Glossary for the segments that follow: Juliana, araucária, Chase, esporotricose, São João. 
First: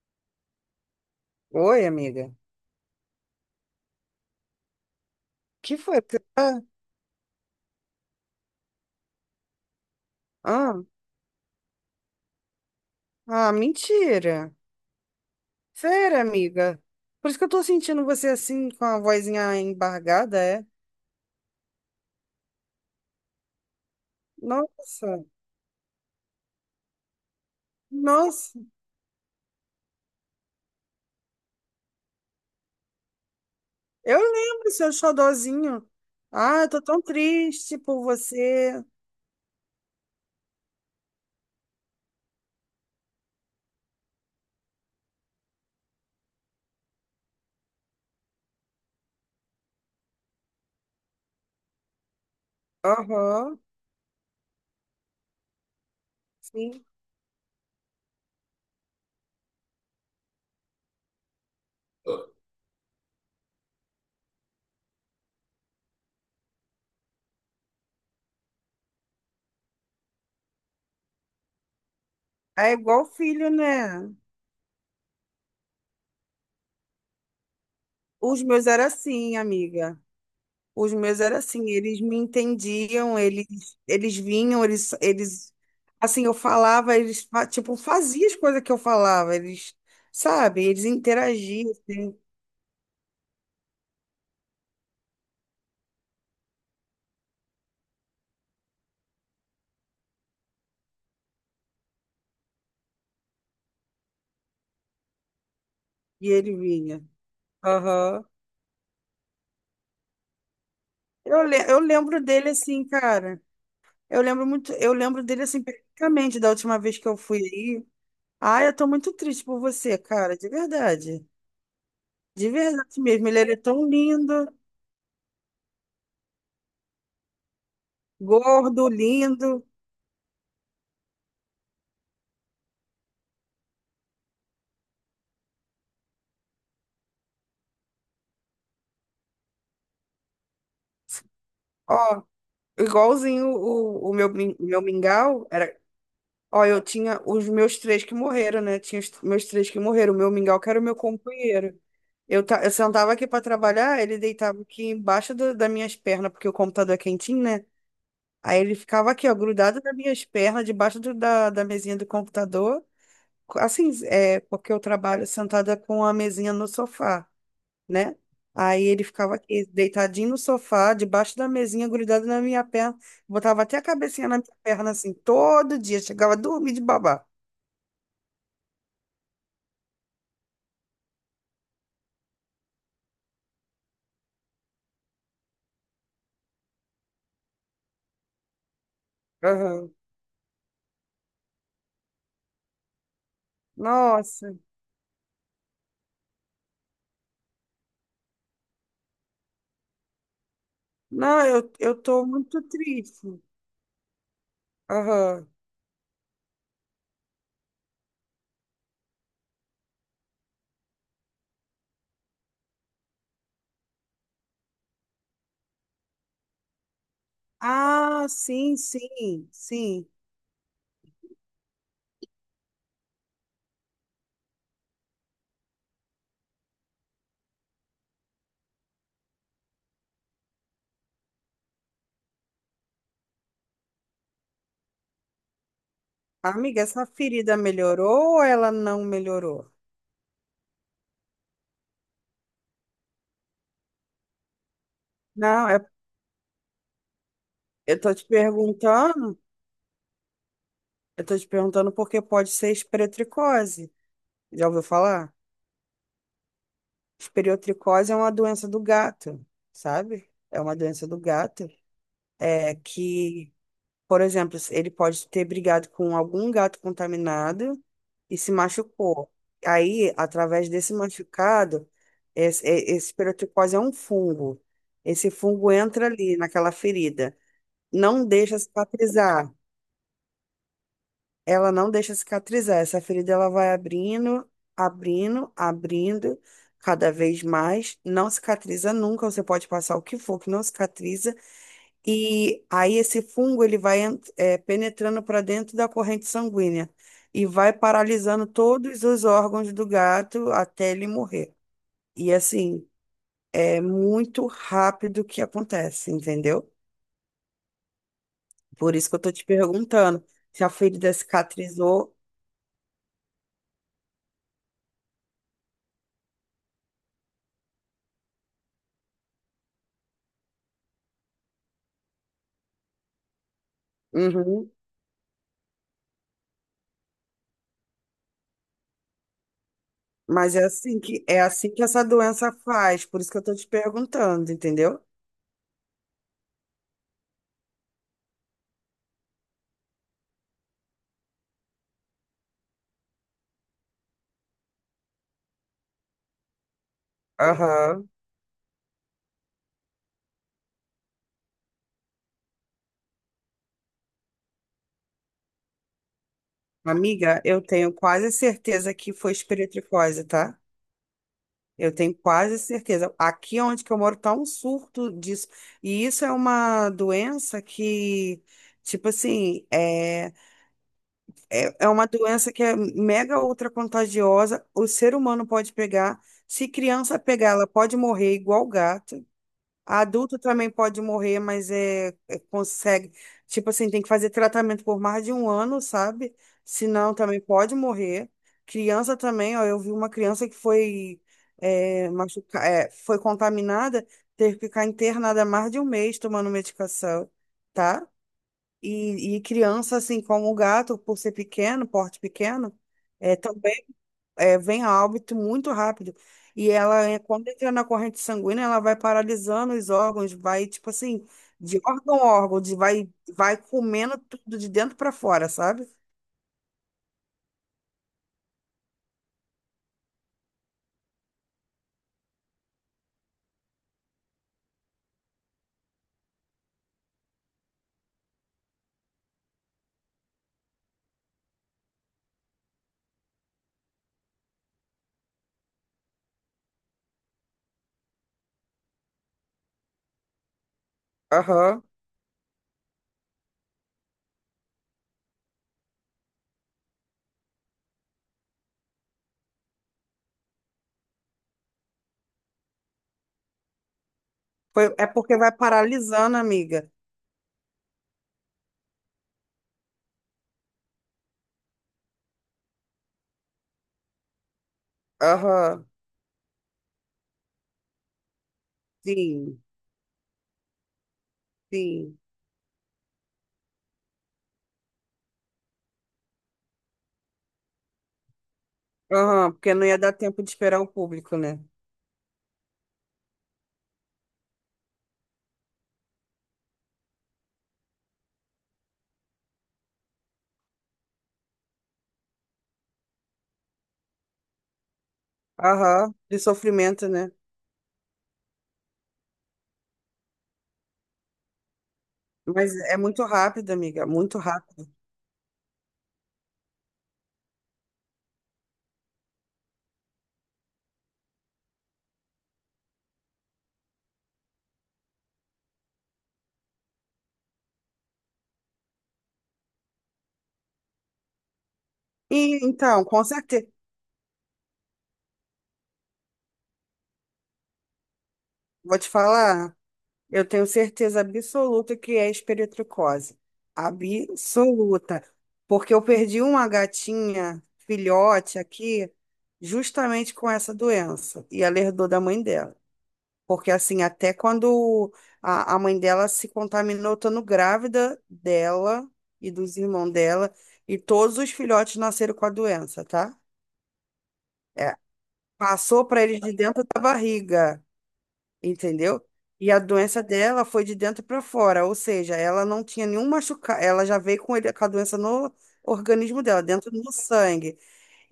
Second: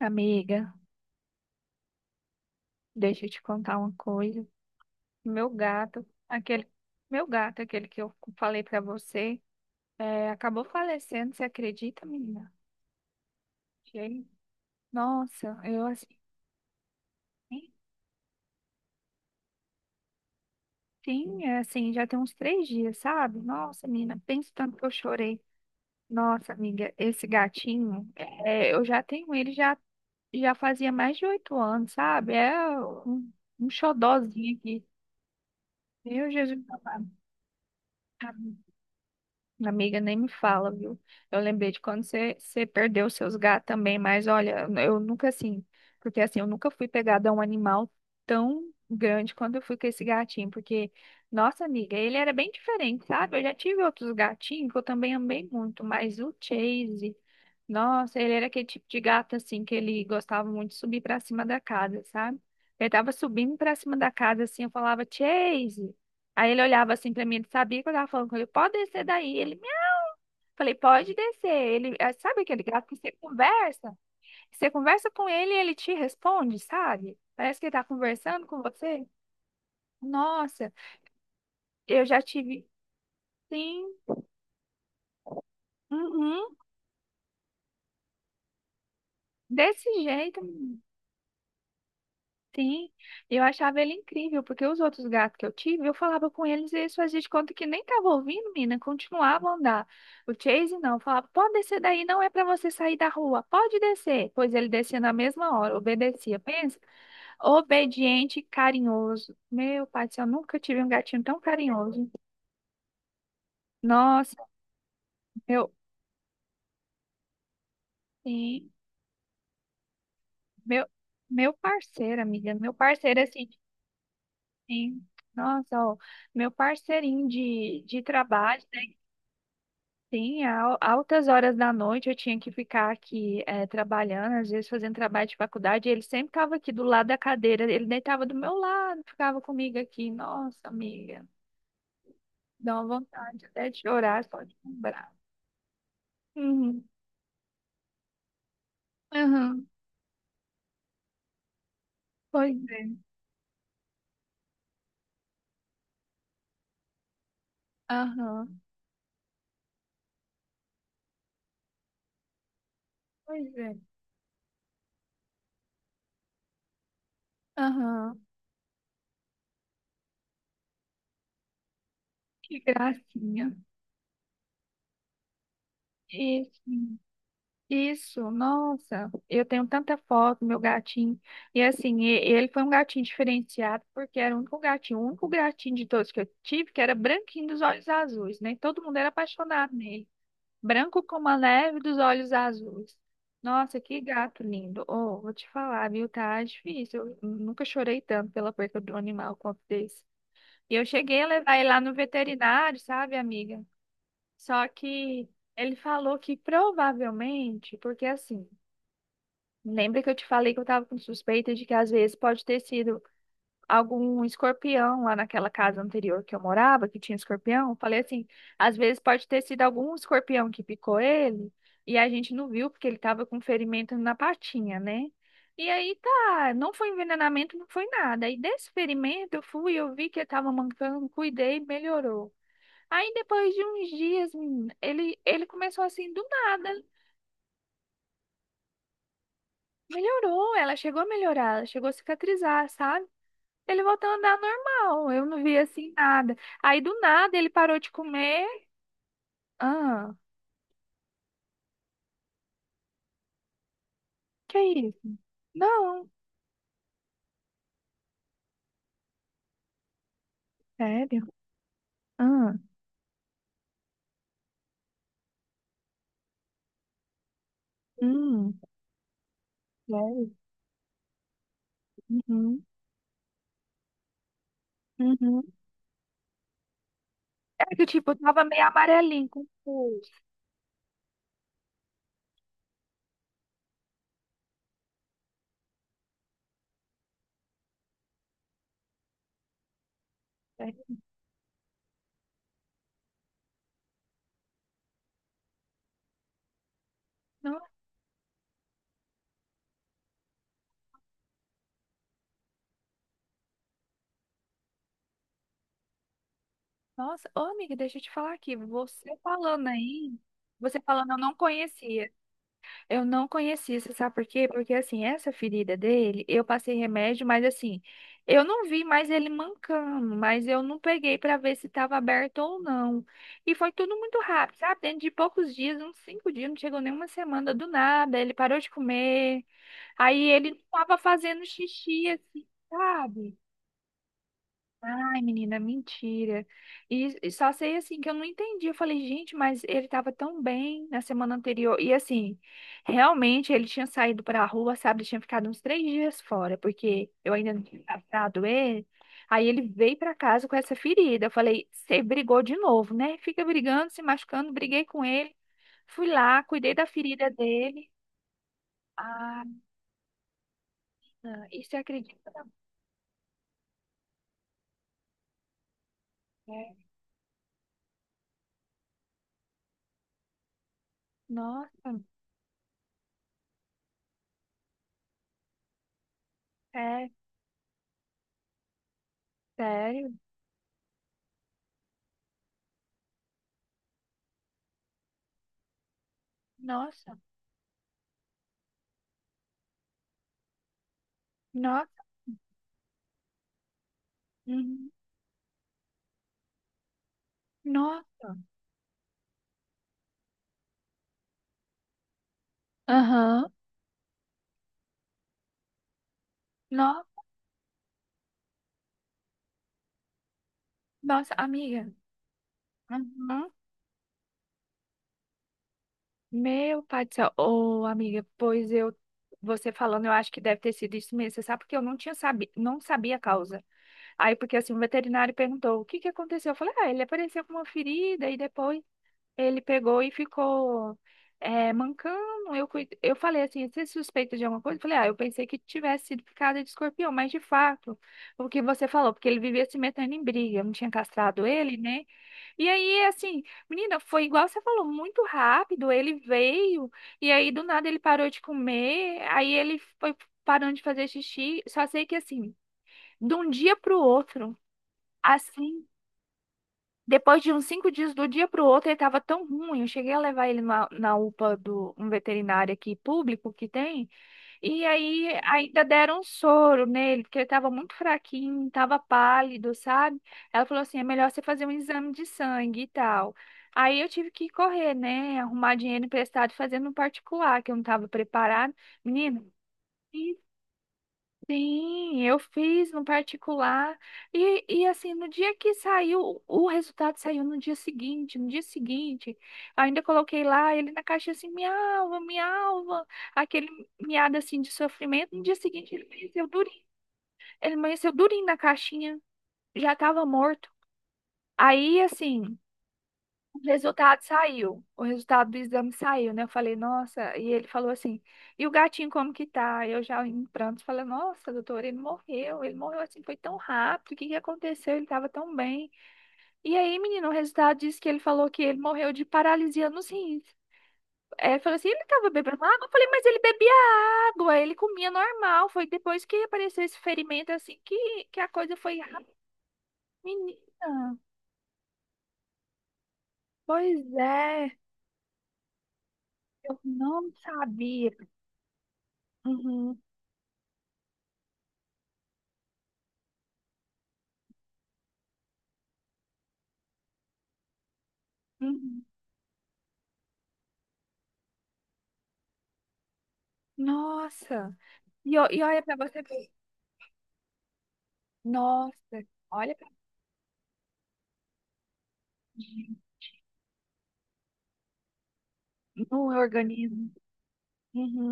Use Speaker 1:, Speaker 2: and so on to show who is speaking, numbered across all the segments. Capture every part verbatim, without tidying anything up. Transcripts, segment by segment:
Speaker 1: Amiga,
Speaker 2: Oi, amiga.
Speaker 1: deixa eu te contar uma coisa. Meu
Speaker 2: Que foi?
Speaker 1: gato,
Speaker 2: Você tá-
Speaker 1: aquele, meu gato, aquele que eu falei pra você, é, acabou
Speaker 2: Ah,
Speaker 1: falecendo, você acredita, menina?
Speaker 2: ah,
Speaker 1: Achei-
Speaker 2: mentira.
Speaker 1: Nossa, eu assim,
Speaker 2: Sério, amiga. Por isso que eu tô
Speaker 1: nem
Speaker 2: sentindo você assim, com a vozinha embargada, é?
Speaker 1: tinha, assim, já tem uns três dias, sabe? Nossa, menina, pensa o tanto que eu
Speaker 2: Nossa,
Speaker 1: chorei. Nossa, amiga, esse gatinho,
Speaker 2: nossa.
Speaker 1: é, eu já tenho ele já, já fazia mais de oito anos, sabe? É um, um
Speaker 2: Eu
Speaker 1: xodózinho
Speaker 2: lembro
Speaker 1: aqui.
Speaker 2: seu xodozinho.
Speaker 1: Meu
Speaker 2: Ah,
Speaker 1: Jesus
Speaker 2: eu tô tão
Speaker 1: amado.
Speaker 2: triste por você.
Speaker 1: Amiga, nem me fala, viu? Eu lembrei de quando você, você perdeu seus gatos também, mas olha, eu nunca assim, porque assim, eu nunca fui pegada a um animal tão grande quanto eu fui com esse gatinho, porque, nossa amiga, ele era bem diferente, sabe? Eu já
Speaker 2: Aham,
Speaker 1: tive outros gatinhos que eu também amei muito, mas o
Speaker 2: sim.
Speaker 1: Chase, nossa, ele era aquele tipo de gato assim, que ele gostava muito de subir pra cima da casa, sabe? Ele tava subindo pra cima da casa assim, eu falava, Chase. Aí ele olhava assim pra mim, ele sabia que eu tava falando com ele, pode descer daí. Ele Falei, pode descer. Ele, ah, sabe aquele
Speaker 2: É
Speaker 1: gato que
Speaker 2: igual
Speaker 1: você
Speaker 2: filho,
Speaker 1: conversa?
Speaker 2: né?
Speaker 1: Você conversa com ele e ele te responde, sabe? Parece que ele tá
Speaker 2: Os
Speaker 1: conversando com
Speaker 2: meus eram
Speaker 1: você.
Speaker 2: assim, amiga.
Speaker 1: Nossa,
Speaker 2: Os meus era assim, eles
Speaker 1: eu
Speaker 2: me
Speaker 1: já tive,
Speaker 2: entendiam, eles,
Speaker 1: sim,
Speaker 2: eles vinham, eles, eles, assim, eu
Speaker 1: uhum,
Speaker 2: falava, eles, fa- tipo, faziam as coisas que eu falava, eles,
Speaker 1: desse jeito,
Speaker 2: sabe,
Speaker 1: menina,
Speaker 2: eles interagiam, assim,
Speaker 1: sim. Eu achava ele incrível, porque os outros gatos que eu tive, eu falava com eles e eles faziam de conta que nem tava ouvindo, menina, continuavam a andar. O Chase não, falava, pode descer daí, não é pra você sair da rua, pode descer. Pois ele descia na mesma hora,
Speaker 2: e
Speaker 1: obedecia.
Speaker 2: ele
Speaker 1: Pensa.
Speaker 2: vinha. Aham.
Speaker 1: Obediente e carinhoso. Meu pai do céu, eu nunca tive um gatinho tão
Speaker 2: Eu, le- eu
Speaker 1: carinhoso.
Speaker 2: lembro dele assim, cara, eu
Speaker 1: Nossa,
Speaker 2: lembro muito, eu lembro dele assim,
Speaker 1: meu,
Speaker 2: perfeitamente, da última vez que eu fui aí. Ai,
Speaker 1: sim,
Speaker 2: eu tô muito triste por você, cara, de
Speaker 1: meu,
Speaker 2: verdade,
Speaker 1: meu parceiro,
Speaker 2: de
Speaker 1: amiga, meu
Speaker 2: verdade
Speaker 1: parceiro,
Speaker 2: mesmo, ele
Speaker 1: assim,
Speaker 2: era tão lindo,
Speaker 1: sim. Nossa, ó, meu parceirinho de, de trabalho,
Speaker 2: gordo,
Speaker 1: né?
Speaker 2: lindo,
Speaker 1: Sim, al- altas horas da noite eu tinha que ficar aqui eh, trabalhando, às vezes fazendo trabalho de faculdade. Ele sempre estava aqui do lado da cadeira, ele deitava do meu lado, ficava comigo aqui. Nossa, amiga,
Speaker 2: ó.
Speaker 1: dá uma vontade
Speaker 2: Igualzinho
Speaker 1: até de
Speaker 2: o, o
Speaker 1: chorar
Speaker 2: meu,
Speaker 1: só
Speaker 2: min-
Speaker 1: de
Speaker 2: meu
Speaker 1: lembrar.
Speaker 2: mingau era. Ó, eu
Speaker 1: Uhum.
Speaker 2: tinha os meus três que morreram, né? Tinha os meus
Speaker 1: Aham.
Speaker 2: três que morreram. O meu mingau que era o meu companheiro. Eu,
Speaker 1: Pois
Speaker 2: ta- eu
Speaker 1: é.
Speaker 2: sentava aqui para trabalhar, ele deitava aqui embaixo do- das minhas pernas, porque o computador é quentinho, né?
Speaker 1: Aham.
Speaker 2: Aí ele ficava aqui, ó, grudado nas minhas pernas, debaixo do- da, da mesinha do computador.
Speaker 1: Pois é.
Speaker 2: Assim, é, porque eu trabalho sentada com a mesinha no sofá, né?
Speaker 1: Aham.
Speaker 2: Aí ele ficava aqui, deitadinho no sofá, debaixo da mesinha, grudado na
Speaker 1: Que
Speaker 2: minha perna.
Speaker 1: gracinha.
Speaker 2: Botava até a cabecinha na minha perna, assim, todo dia. Chegava a
Speaker 1: Isso.
Speaker 2: dormir de babar.
Speaker 1: Isso. Nossa, eu tenho tanta foto, meu gatinho. E assim, e- ele foi um gatinho diferenciado, porque era o único gatinho, o único gatinho de todos que eu tive, que era branquinho dos olhos azuis, né? Todo mundo era apaixonado
Speaker 2: Aham.
Speaker 1: nele. Branco como a neve dos olhos azuis. Nossa, que gato
Speaker 2: Nossa.
Speaker 1: lindo. Oh, vou te falar, viu? Tá difícil. Eu nunca chorei tanto pela perda do animal quanto desse. E eu cheguei a
Speaker 2: Não,
Speaker 1: levar ele
Speaker 2: eu,
Speaker 1: lá no
Speaker 2: eu tô muito
Speaker 1: veterinário, sabe,
Speaker 2: triste.
Speaker 1: amiga? Só que
Speaker 2: Aham.
Speaker 1: ele falou que provavelmente, porque assim, lembra que eu te falei que eu tava com suspeita de que às vezes pode ter sido algum escorpião lá naquela casa anterior que eu morava, que tinha escorpião? Eu falei assim,
Speaker 2: Ah,
Speaker 1: às
Speaker 2: sim,
Speaker 1: vezes pode ter
Speaker 2: sim,
Speaker 1: sido algum
Speaker 2: sim.
Speaker 1: escorpião que picou ele e a gente não viu porque ele tava com ferimento na patinha, né? E aí tá, não foi envenenamento, não foi nada. E desse ferimento eu fui, eu vi que ele tava mancando, cuidei, melhorou. Aí depois de uns dias, menina, ele, ele começou assim do
Speaker 2: Amiga,
Speaker 1: nada.
Speaker 2: essa ferida melhorou ou ela não melhorou?
Speaker 1: Melhorou, ela chegou a melhorar, ela chegou a cicatrizar, sabe? Ele voltou a andar normal, eu não vi
Speaker 2: Não, é-
Speaker 1: assim nada. Aí do nada ele parou de
Speaker 2: eu tô te
Speaker 1: comer.
Speaker 2: perguntando,
Speaker 1: Ah,
Speaker 2: eu tô te perguntando porque pode ser esporotricose.
Speaker 1: que
Speaker 2: Já
Speaker 1: é
Speaker 2: ouviu
Speaker 1: isso?
Speaker 2: falar?
Speaker 1: Não,
Speaker 2: Esporotricose é uma doença do gato, sabe? É uma doença do
Speaker 1: sério?
Speaker 2: gato,
Speaker 1: Ah,
Speaker 2: é que, por exemplo, ele pode ter brigado com algum gato contaminado e se
Speaker 1: hum,
Speaker 2: machucou. Aí,
Speaker 1: sério?
Speaker 2: através desse machucado,
Speaker 1: Uhum,
Speaker 2: esse, esse esporotricose é um fungo. Esse
Speaker 1: uhum.
Speaker 2: fungo entra ali naquela ferida.
Speaker 1: É que tipo, eu
Speaker 2: Não
Speaker 1: tava
Speaker 2: deixa
Speaker 1: meio amarelinho com
Speaker 2: cicatrizar.
Speaker 1: pulso.
Speaker 2: Ela não deixa cicatrizar. Essa ferida ela vai abrindo, abrindo, abrindo cada vez mais. Não cicatriza nunca. Você pode passar o que for que não
Speaker 1: Né?
Speaker 2: cicatriza. E aí esse fungo ele vai en- eh, penetrando para dentro da corrente sanguínea e
Speaker 1: No-
Speaker 2: vai paralisando todos os órgãos do gato até ele morrer. E assim, é muito rápido que acontece, entendeu?
Speaker 1: Nossa, ô amiga, deixa eu te falar aqui,
Speaker 2: Por isso
Speaker 1: você
Speaker 2: que eu tô te
Speaker 1: falando aí,
Speaker 2: perguntando se a
Speaker 1: você falando
Speaker 2: ferida
Speaker 1: eu não conhecia.
Speaker 2: cicatrizou.
Speaker 1: Eu não conhecia, você sabe por quê? Porque assim, essa ferida dele, eu passei remédio, mas assim, eu não vi mais ele mancando, mas eu não peguei pra ver se tava aberto ou não. E foi tudo muito rápido,
Speaker 2: Uhum.
Speaker 1: sabe? Dentro de poucos dias, uns cinco dias, não chegou nem uma semana do nada, ele parou de comer, aí ele
Speaker 2: Mas
Speaker 1: não
Speaker 2: é
Speaker 1: tava
Speaker 2: assim que é
Speaker 1: fazendo
Speaker 2: assim que essa
Speaker 1: xixi, assim,
Speaker 2: doença faz, por isso
Speaker 1: sabe?
Speaker 2: que eu tô te perguntando, entendeu?
Speaker 1: Ai, menina, mentira. E, e só sei assim que eu não entendi. Eu falei, gente, mas ele tava tão bem na semana anterior. E assim, realmente ele tinha saído pra rua, sabe? Ele tinha ficado uns três dias fora, porque eu ainda não tinha
Speaker 2: Aham.
Speaker 1: tratado ele. Aí ele veio pra casa com essa ferida. Eu falei, você brigou de novo, né? Fica brigando, se machucando. Briguei com ele. Fui lá, cuidei da ferida
Speaker 2: Amiga, eu
Speaker 1: dele.
Speaker 2: tenho quase certeza que foi
Speaker 1: Ah,
Speaker 2: espiritricose, tá?
Speaker 1: e você
Speaker 2: Eu tenho
Speaker 1: acredita?
Speaker 2: quase certeza. Aqui onde que eu moro tá um surto disso. E isso é
Speaker 1: É.
Speaker 2: uma doença que, tipo assim, é, é, é
Speaker 1: Nossa,
Speaker 2: uma doença que é mega ultra contagiosa. O ser humano pode pegar. Se
Speaker 1: é
Speaker 2: criança pegar, ela pode morrer igual gato.
Speaker 1: sério?
Speaker 2: Adulto também pode morrer, mas é, é- consegue. Tipo assim, tem que fazer tratamento por mais de um ano, sabe? Senão
Speaker 1: Nossa,
Speaker 2: também pode morrer. Criança também, ó, eu vi uma criança que foi
Speaker 1: nossa.
Speaker 2: é, machuca, é, foi contaminada, teve que ficar
Speaker 1: Uhum.
Speaker 2: internada mais de um mês tomando medicação, tá?
Speaker 1: Nossa.
Speaker 2: E, e criança, assim como o gato, por ser pequeno, porte pequeno, é,
Speaker 1: Aham.
Speaker 2: também é, vem a óbito muito rápido. E ela,
Speaker 1: No-
Speaker 2: é, quando entra na corrente sanguínea, ela vai paralisando os órgãos, vai, tipo assim,
Speaker 1: Nossa,
Speaker 2: de
Speaker 1: amiga.
Speaker 2: órgão a órgão, de, vai,
Speaker 1: Uhum.
Speaker 2: vai comendo tudo de dentro para fora, sabe?
Speaker 1: Meu pai do céu. Ô, amiga, pois eu. Você falando, eu acho que deve ter sido isso mesmo. Você sabe porque eu não tinha sabi... não sabia a causa. Aí, porque assim, o veterinário perguntou o que que aconteceu. Eu falei, ah, ele apareceu com uma ferida e depois ele pegou e ficou é, mancando. Eu, cuid- eu falei assim, você é suspeita de alguma coisa? Eu falei, ah, eu pensei que tivesse sido picada de escorpião, mas de fato, o que você falou, porque ele vivia se metendo em briga, eu não tinha castrado ele,
Speaker 2: Aham.
Speaker 1: né? E aí, assim, menina, foi igual você falou, muito rápido. Ele veio, e aí do nada ele parou de comer, aí ele foi parando de fazer xixi. Só sei que, assim, de um dia pro outro,
Speaker 2: Foi, é porque vai
Speaker 1: assim,
Speaker 2: paralisando, amiga.
Speaker 1: depois de uns cinco dias, do dia pro outro, ele tava tão ruim. Eu cheguei a levar ele na, na UPA do um veterinário aqui público que tem. E aí ainda
Speaker 2: Aham.
Speaker 1: deram um soro nele, porque ele estava muito fraquinho, estava
Speaker 2: Sim,
Speaker 1: pálido, sabe? Ela falou assim, é melhor você fazer um exame
Speaker 2: sim.
Speaker 1: de sangue e tal. Aí eu tive que correr, né? Arrumar dinheiro emprestado, fazendo no particular, que eu não estava preparada. Menino,
Speaker 2: Aham, porque não ia dar tempo de esperar o público, né?
Speaker 1: sim, eu fiz no particular. E, e assim, no dia que saiu, o resultado saiu no dia seguinte. No dia seguinte, ainda coloquei lá ele na caixa assim, miava, miava, aquele miado assim de sofrimento. No dia seguinte, ele
Speaker 2: Aham, de
Speaker 1: amanheceu durinho.
Speaker 2: sofrimento, né?
Speaker 1: Ele amanheceu durinho na caixinha, já estava morto. Aí, assim.
Speaker 2: Mas é muito
Speaker 1: O
Speaker 2: rápido, amiga,
Speaker 1: resultado
Speaker 2: muito
Speaker 1: saiu.
Speaker 2: rápido.
Speaker 1: O resultado do exame saiu, né? Eu falei, nossa. E ele falou assim: e o gatinho como que tá? Eu já em prantos falei: nossa, doutor, ele morreu. Ele morreu assim, foi tão rápido. O que que aconteceu? Ele tava tão bem. E aí, menino, o resultado disse que ele falou que ele morreu de paralisia nos rins. É, ele falou assim: ele tava
Speaker 2: E
Speaker 1: bebendo água? Eu
Speaker 2: então,
Speaker 1: falei:
Speaker 2: com
Speaker 1: mas ele
Speaker 2: certeza,
Speaker 1: bebia água, ele comia normal. Foi depois que apareceu esse ferimento assim que, que a coisa
Speaker 2: vou
Speaker 1: foi
Speaker 2: te
Speaker 1: rápida.
Speaker 2: falar. Eu tenho
Speaker 1: Menina,
Speaker 2: certeza absoluta que é esperitricose.
Speaker 1: pois é,
Speaker 2: Absoluta. Porque eu perdi uma
Speaker 1: eu não
Speaker 2: gatinha,
Speaker 1: sabia.
Speaker 2: filhote aqui,
Speaker 1: Uhum.
Speaker 2: justamente com essa doença. E ela herdou da mãe dela. Porque, assim, até quando a, a mãe dela se contaminou, estando grávida
Speaker 1: Uhum.
Speaker 2: dela e dos irmãos dela, e todos os filhotes nasceram com a doença, tá?
Speaker 1: Nossa!
Speaker 2: É.
Speaker 1: E, o- e olha pra
Speaker 2: Passou
Speaker 1: você
Speaker 2: para eles
Speaker 1: ver.
Speaker 2: de dentro da barriga,
Speaker 1: Nossa!
Speaker 2: entendeu? E
Speaker 1: Olha
Speaker 2: a
Speaker 1: pra
Speaker 2: doença dela foi de dentro para fora, ou seja, ela não tinha nenhum machucado, ela já veio com ele, com a doença no
Speaker 1: no
Speaker 2: organismo dela, dentro
Speaker 1: organismo.
Speaker 2: do sangue.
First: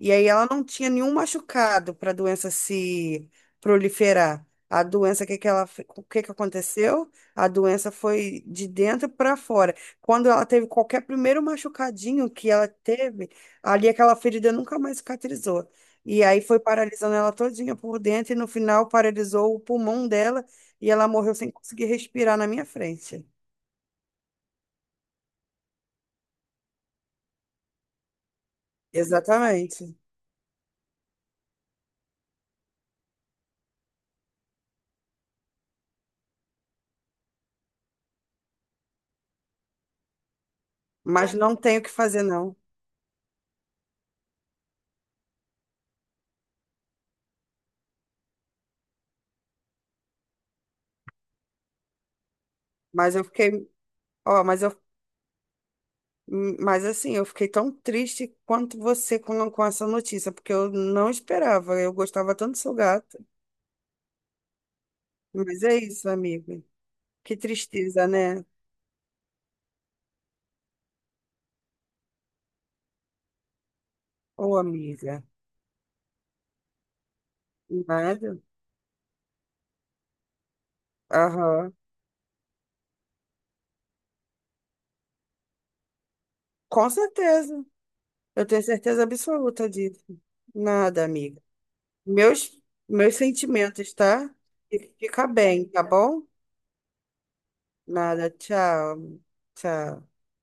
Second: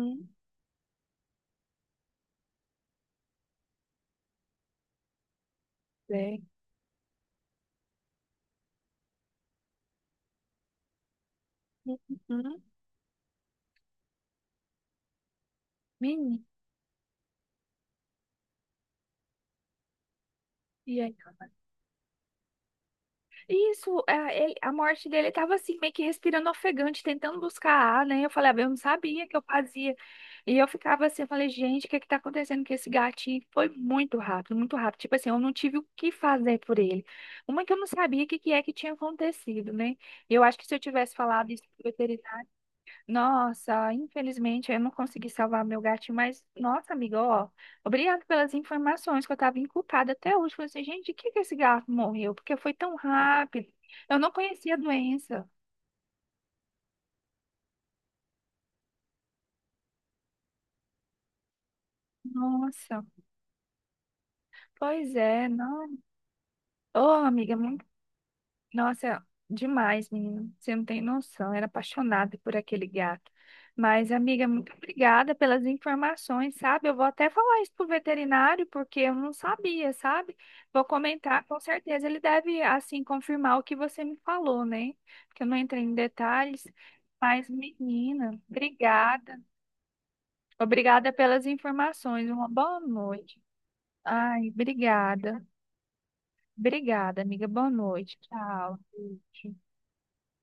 Speaker 2: E aí ela não tinha nenhum machucado para a doença se proliferar. A doença, que que ela, fe- o que que
Speaker 1: É.
Speaker 2: aconteceu? A doença foi de dentro para fora. Quando ela teve qualquer primeiro machucadinho que
Speaker 1: Uhum.
Speaker 2: ela teve, ali aquela ferida nunca mais cicatrizou. E aí
Speaker 1: Menino.
Speaker 2: foi paralisando ela todinha por dentro e no final paralisou o pulmão dela e
Speaker 1: E
Speaker 2: ela
Speaker 1: aí?
Speaker 2: morreu sem conseguir respirar na minha frente.
Speaker 1: Isso, é, ele- a morte dele tava assim, meio que respirando ofegante, tentando buscar ar, né? Eu falei, ah, eu não sabia que eu fazia.
Speaker 2: Exatamente.
Speaker 1: E eu ficava assim, eu falei, gente, o que que tá acontecendo com esse gatinho? Foi muito rápido, muito rápido. Tipo assim, eu não tive o que fazer por ele. Uma que eu não sabia o que que é que tinha acontecido, né? Eu acho que se eu tivesse
Speaker 2: Mas
Speaker 1: falado
Speaker 2: não
Speaker 1: isso
Speaker 2: tenho o
Speaker 1: pro
Speaker 2: que fazer, não.
Speaker 1: Nossa, infelizmente eu não consegui salvar meu gatinho, mas nossa, amiga, ó, obrigado pelas informações que eu tava inculpada até hoje. Falei assim, gente, de que que esse gato morreu? Porque foi tão
Speaker 2: Mas eu
Speaker 1: rápido.
Speaker 2: fiquei,
Speaker 1: Eu não
Speaker 2: ó, mas eu,
Speaker 1: conhecia a doença.
Speaker 2: hum, mas assim, eu fiquei tão triste quanto você com, com essa notícia, porque eu não esperava. Eu gostava tanto do seu
Speaker 1: Nossa,
Speaker 2: gato.
Speaker 1: pois é,
Speaker 2: Mas é
Speaker 1: não.
Speaker 2: isso, amiga.
Speaker 1: Ô,
Speaker 2: Que
Speaker 1: amiga,
Speaker 2: tristeza, né?
Speaker 1: nossa, demais, menina. Você não tem noção. Era apaixonada por aquele gato. Mas, amiga,
Speaker 2: Ô,
Speaker 1: muito
Speaker 2: amiga.
Speaker 1: obrigada pelas informações, sabe? Eu vou até falar isso pro
Speaker 2: Nada.
Speaker 1: veterinário, porque eu não sabia, sabe? Vou comentar, com
Speaker 2: Aham.
Speaker 1: certeza ele deve, assim, confirmar o que você me falou, né? Porque eu não entrei em detalhes.
Speaker 2: Com
Speaker 1: Mas,
Speaker 2: certeza.
Speaker 1: menina,
Speaker 2: Eu tenho certeza
Speaker 1: obrigada.
Speaker 2: absoluta disso. Nada,
Speaker 1: Obrigada
Speaker 2: amiga.
Speaker 1: pelas informações. Uma
Speaker 2: Meus,
Speaker 1: boa
Speaker 2: meus
Speaker 1: noite.
Speaker 2: sentimentos, tá?
Speaker 1: Ai,
Speaker 2: E fica
Speaker 1: obrigada.
Speaker 2: bem, tá bom?
Speaker 1: Obrigada, amiga. Boa noite.
Speaker 2: Nada.
Speaker 1: Tchau.
Speaker 2: Tchau. Tchau.